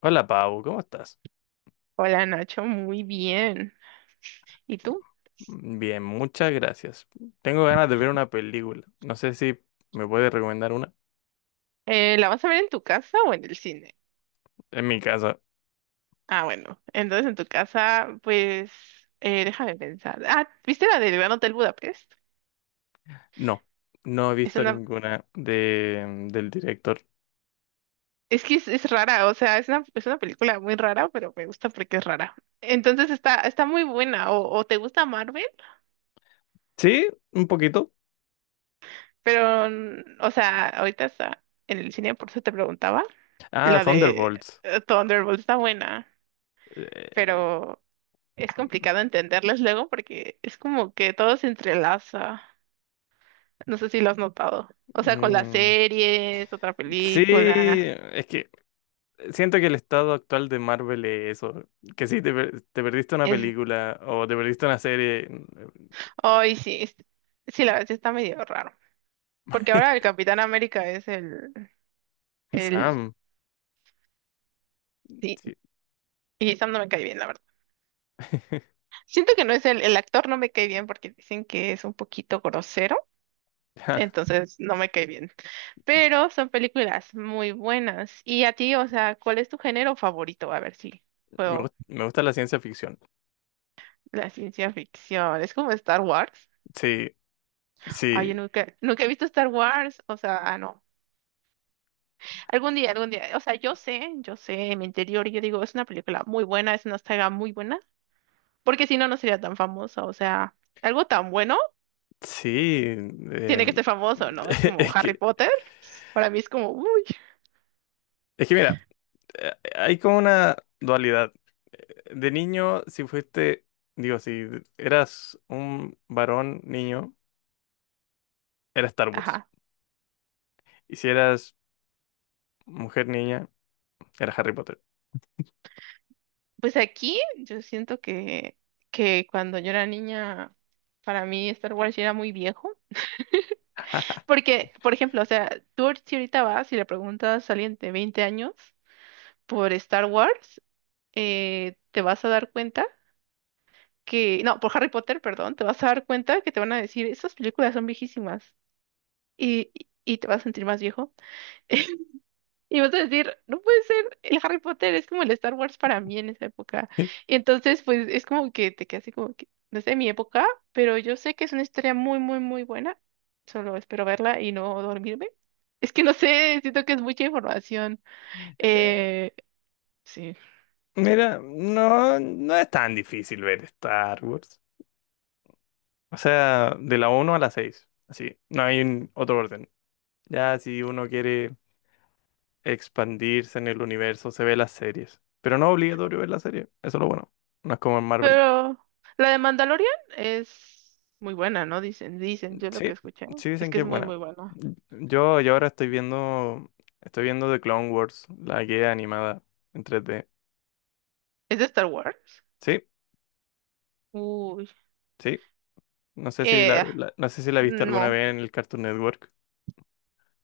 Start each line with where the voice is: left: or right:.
left: Hola Pau, ¿cómo estás?
right: Hola Nacho, muy bien. ¿Y tú?
left: Bien, muchas gracias. Tengo ganas de ver una película. No sé si me puedes recomendar una.
right: ¿La vas a ver en tu casa o en el cine?
left: En mi casa.
right: Ah, bueno. Entonces en tu casa, pues, déjame pensar. Ah, ¿viste la del Gran Hotel Budapest?
left: No. No he
right: Es
left: visto
right: una,
left: ninguna del director.
right: es rara, o sea, es una película muy rara, pero me gusta porque es rara. Entonces está muy buena. O te gusta Marvel,
left: Sí, un poquito.
right: pero, o sea, ahorita está en el cine, por eso te preguntaba.
left: Ah,
right: La de
left: Thunderbolts.
right: Thunderbolt está buena,
left: Eh,
right: pero es complicado entenderles luego porque es como que todo se entrelaza. No sé si lo has notado. O sea, con las
left: mm,
right: series, otra
left: sí,
right: película.
left: es que siento que el estado actual de Marvel es eso. Que si te perdiste una
right: Es...
left: película o te perdiste una serie.
right: Ay, sí, sí, la verdad sí está medio raro. Porque ahora el Capitán América es
left: Es
right: el...
left: Sam,
right: Sí,
left: sí.
right: y Sam no me cae bien, la verdad. Siento que no es el actor no me cae bien porque dicen que es un poquito grosero. Entonces no me cae bien. Pero son películas muy buenas. Y a ti, o sea, ¿cuál es tu género favorito? A ver si puedo.
left: Me gusta la ciencia ficción.
right: La ciencia ficción, es como Star Wars.
left: Sí.
right: Ay,
left: Sí,
right: yo nunca he visto Star Wars, o sea, ah, no. Algún día, o sea, yo sé, en mi interior, yo digo, es una película muy buena, es una saga muy buena, porque si no, no sería tan famosa, o sea, algo tan bueno
left: sí.
right: tiene que ser famoso, ¿no? Es como
left: Es
right: Harry
left: que,
right: Potter, para mí es como, uy,
left: es que mira, hay como una dualidad. De niño, si fuiste, digo, si eras un varón niño, era Star Wars.
right: ajá.
left: Y si eras mujer niña, era Harry Potter.
right: Pues aquí yo siento que cuando yo era niña, para mí Star Wars ya era muy viejo. Porque, por ejemplo, o sea, si ahorita vas y le preguntas a alguien de 20 años, por Star Wars, te vas a dar cuenta que, no, por Harry Potter, perdón, te vas a dar cuenta que te van a decir, esas películas son viejísimas y te vas a sentir más viejo. Y vas a decir, no puede ser, el Harry Potter es como el Star Wars para mí en esa época. Y entonces, pues es como que te quedas así como que, no es de mi época, pero yo sé que es una historia muy, muy, muy buena. Solo espero verla y no dormirme. Es que no sé, siento que es mucha información.
left: Eh,
right: Eh, sí,
left: Mira, no, no es tan difícil ver Star Wars. O sea, de la 1 a la seis, así no hay otro orden. Ya si uno quiere expandirse en el universo, se ve las series. Pero no es obligatorio ver la serie, eso es lo bueno. No es como en Marvel.
right: Pero la de Mandalorian es muy buena, ¿no? Dicen, yo lo que
left: Sí,
right: escuché
left: sí
right: es
left: dicen
right: que
left: que
right: es
left: es
right: muy,
left: buena.
right: muy buena.
left: Yo ahora estoy viendo The Clone Wars, la guía animada en 3D.
right: ¿Es de Star Wars?
left: Sí,
right: Uy,
left: sí. No sé si
right: eh,
left: la viste alguna
right: no,
left: vez en el Cartoon Network.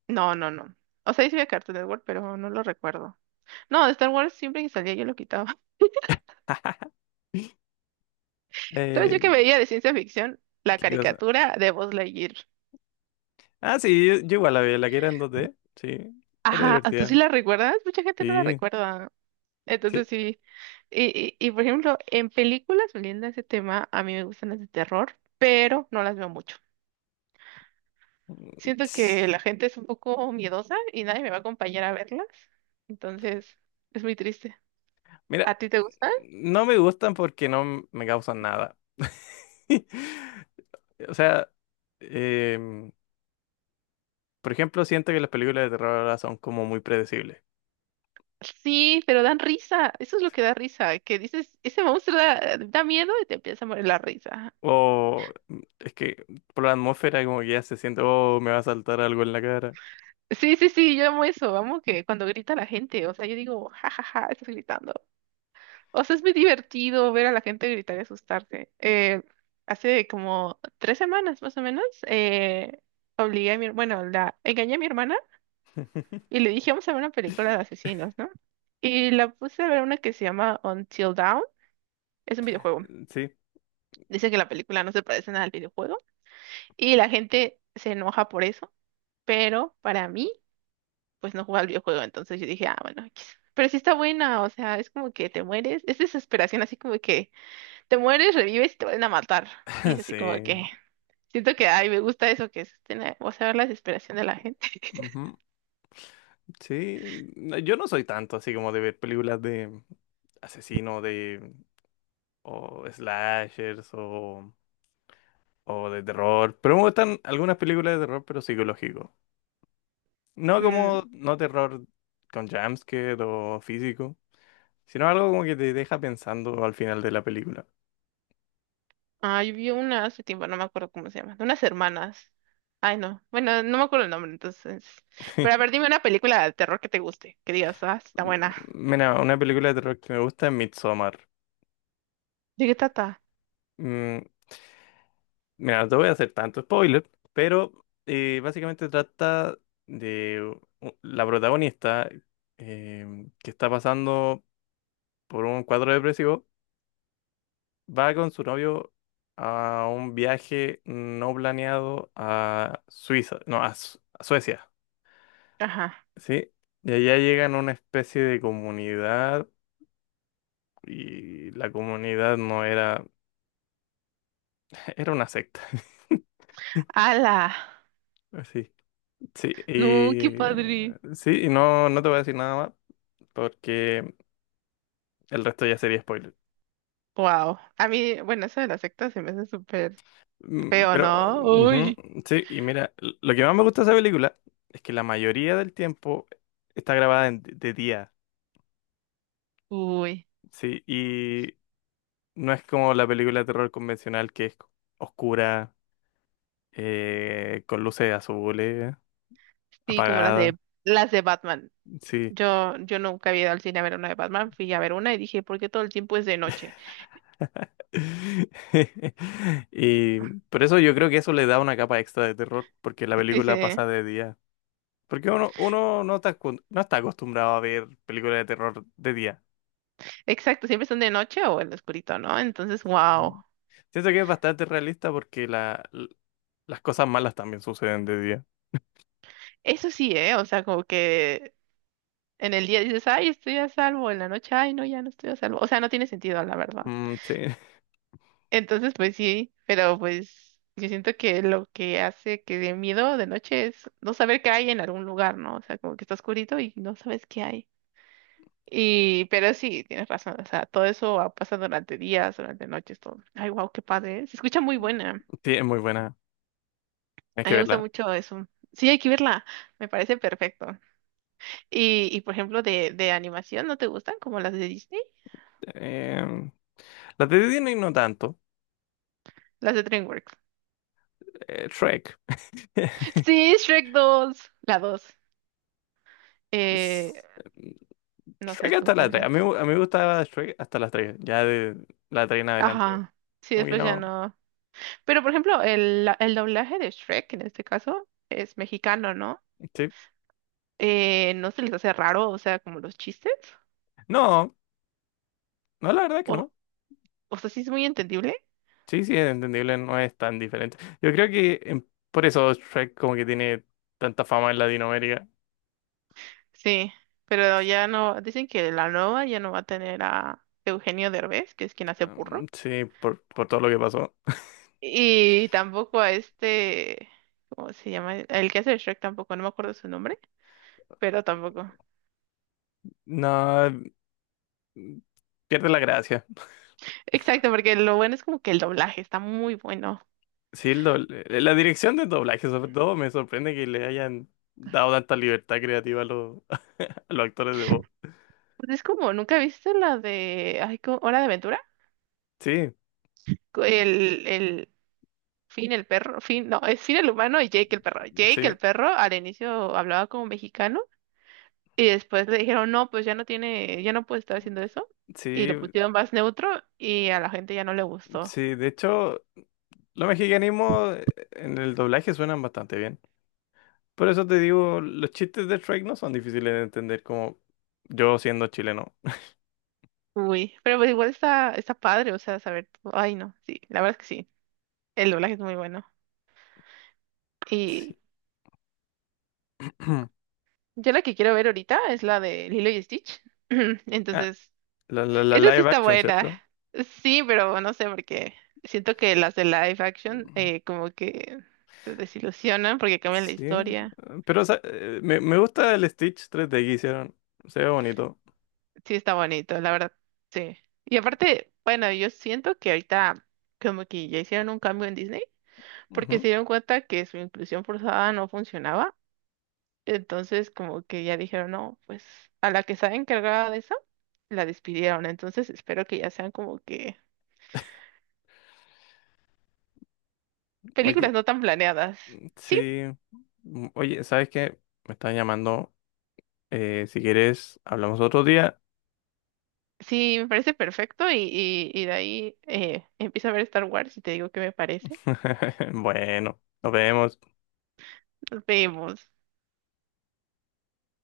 right: no. O sea, sí veía Cartoon Network, pero no lo recuerdo. No, de Star Wars siempre que salía yo lo quitaba. ¿Sabes yo
left: Eh,
right: que veía de ciencia ficción? La
left: ¿Qué cosa?
right: caricatura de Buzz Lightyear.
left: Ah, sí, yo igual la vi, la que era en 2D. Sí, era
right: Ajá, ¿tú
left: divertida.
right: sí la recuerdas? Mucha gente no la
left: Sí,
right: recuerda. Entonces
left: sí.
right: sí. Y, y por ejemplo, en películas, volviendo a ese tema, a mí me gustan las de terror, pero no las veo mucho.
left: Mm,
right: Siento que la gente es un poco miedosa y nadie me va a acompañar a verlas. Entonces, es muy triste.
left: Mira,
right: ¿A ti te gusta?
left: no me gustan porque no me causan nada. O sea, em, por ejemplo, siento que las películas de terror ahora son como muy predecibles.
right: Sí, pero dan risa. Eso es lo que da risa. Que dices, ese monstruo da miedo y te empieza a morir la risa.
left: O es que por la atmósfera como que ya se siente, oh, me va a saltar algo en la cara.
right: Sí, sí, sí, yo amo eso. Amo que cuando grita la gente, o sea, yo digo, ja, ja, ja, estás gritando. O sea, es muy divertido ver a la gente gritar y asustarse. Hace como tres semanas más o menos, obligué a mi, bueno, la engañé a mi hermana y le dije, vamos a ver una película de asesinos, ¿no? Y la puse a ver una que se llama Until Dawn. Es un videojuego.
left: Sí,
right: Dice que la película no se parece nada al videojuego. Y la gente se enoja por eso. Pero para mí, pues no juega al videojuego. Entonces yo dije, ah, bueno, X". Pero sí está buena. O sea, es como que te mueres. Es desesperación, así como que te mueres, revives y te vuelven a matar. Y es así como
left: sí,
right: que siento que, ay, me gusta eso que es, o sea, ver la desesperación de la gente.
left: ujú, sí. No, yo no soy tanto así como de ver películas de asesino, de o slashers, o de terror, pero me gustan algunas películas de terror, pero psicológico.
right: Mm,
left: No terror con jumpscare o físico, sino algo como que te deja pensando al final de la película.
right: Ah, yo vi una hace tiempo, no me acuerdo cómo se llama, de unas hermanas. Ay, no, bueno, no me acuerdo el nombre, entonces. Pero a ver, dime una película de terror que te guste, que digas, ah, está buena.
left: Mira, una película de terror que me gusta es Midsommar.
right: ¿De qué trata?
left: Mm, mira, no te voy a hacer tanto spoiler, pero básicamente trata de la protagonista, que está pasando por un cuadro depresivo, va con su novio a un viaje no planeado a Suiza, no, a Suecia,
right: Ajá.
left: ¿sí? Y allá llegan a una especie de comunidad, y la comunidad no era, era una secta.
right: ¡Hala!
left: Sí, sí,
right: No, qué
left: y
right: padre.
left: sí, y no, no te voy a decir nada más porque el resto ya sería spoiler.
right: Wow. A mí, bueno, eso de la secta se me hace súper feo,
left: Pero,
right: ¿no?
left: ujú,
right: Uy.
left: sí, y mira, lo que más me gusta de esa película es que la mayoría del tiempo está grabada de día.
right: Uy.
left: Sí, y no es como la película de terror convencional que es oscura, con luces azules,
right: Sí, como
left: apagada.
right: las de Batman.
left: Sí.
right: Yo nunca había ido al cine a ver una de Batman, fui a ver una y dije, ¿por qué todo el tiempo es de noche?
left: Y por eso yo creo que eso le da una capa extra de terror, porque la
right: Sí, sí.
left: película pasa de día. Porque uno no está, no está acostumbrado a ver películas de terror de día.
right: Exacto, siempre están de noche o en lo oscurito, ¿no? Entonces,
left: Sí.
right: wow.
left: Siento que es bastante realista porque las cosas malas también suceden de día.
right: Eso sí, ¿eh? O sea, como que en el día dices, ay, estoy a salvo, en la noche, ay, no, ya no estoy a salvo. O sea, no tiene sentido, la verdad.
left: Mm, sí,
right: Entonces, pues sí, pero pues yo siento que lo que hace que dé miedo de noche es no saber qué hay en algún lugar, ¿no? O sea, como que está oscurito y no sabes qué hay. Y, pero sí, tienes razón, o sea, pasa durante días, durante noches, todo. Ay, wow, qué padre. ¿Eh? Se escucha muy buena.
left: sí, es muy buena. Hay
right: A
left: que
right: mí me gusta
left: verla.
right: mucho eso. Sí, hay que verla. Me parece perfecto. Y por ejemplo, de animación, ¿no te gustan? Como las de Disney,
left: Em, Las de Disney no tanto.
right: las de DreamWorks.
left: Shrek.
right: Sí, Shrek dos. La dos. Eh,
left: Es- mm,
right: no sé,
left: Shrek
right: tú
left: hasta la tres. A
right: cuéntame.
left: mí, me gustaba Shrek hasta las tres. Ya de la 3 en adelante,
right: Ajá. Sí,
left: como que
right: después ya
left: no.
right: no. Pero por ejemplo, el doblaje de Shrek en este caso es mexicano, ¿no?
left: Sí.
right: ¿No se les hace raro, o sea, como los chistes?
left: No, no, la verdad que
right: O,
left: no.
right: o sea, sí es muy entendible.
left: Sí, sí, es entendible, no es tan diferente. Yo creo que por eso Shrek como que tiene tanta fama en Latinoamérica.
right: Sí, pero ya no, dicen que la nueva ya no va a tener a Eugenio Derbez, que es quien hace Burro,
left: Sí, por todo lo que pasó.
right: y tampoco a este, ¿cómo se llama? El que hace de Shrek tampoco, no me acuerdo su nombre, pero tampoco.
left: No, mm, pierde la gracia.
right: Exacto, porque lo bueno es como que el doblaje está muy bueno.
left: Sí, la dirección del doblaje sobre todo me sorprende que le hayan dado tanta libertad creativa a los actores de voz.
right: Pues es como, ¿nunca viste la de, ay, ¿cómo? Hora de Aventura?
left: Sí,
right: El Finn el perro, Finn, no, es Finn el humano y Jake el perro. Jake el
left: sí,
right: perro al inicio hablaba como mexicano y después le dijeron, no, pues ya no tiene, ya no puede estar haciendo eso. Y
left: sí,
right: lo pusieron más neutro y a la gente ya no le gustó.
left: sí. De hecho, los mexicanismos, en el doblaje suenan bastante bien. Por eso te digo, los chistes de Shrek no son difíciles de entender como yo siendo chileno.
right: Uy, pero pues igual está padre, o sea, saber, todo. Ay no, sí, la verdad es que sí, el doblaje es muy bueno. Y
left: Sí.
right: yo la que quiero ver ahorita es la de Lilo y Stitch.
left: Ah,
right: Entonces,
left: la
right: esa sí
left: live
right: está
left: action,
right: buena.
left: ¿cierto?
right: Sí, pero no sé, porque siento que las de live action
left: Mm,
right: como que te desilusionan porque cambian la
left: sí.
right: historia.
left: Pero o sea, me gusta el Stitch 3D que hicieron. Se ve bonito.
right: Sí, está bonito, la verdad. Sí. Y aparte, bueno, yo siento que ahorita como que ya hicieron un cambio en Disney porque
left: Ujú.
right: se dieron cuenta que su inclusión forzada no funcionaba. Entonces, como que ya dijeron, no, pues a la que estaba encargada de eso, la despidieron. Entonces, espero que ya sean como que películas
left: Oye,
right: no tan planeadas. Sí,
left: sí. Oye, ¿sabes qué? Me están llamando. Si quieres, hablamos otro día.
right: sí, me parece perfecto y de ahí empiezo a ver Star Wars y te digo qué me parece.
left: Bueno, nos vemos.
right: Nos vemos.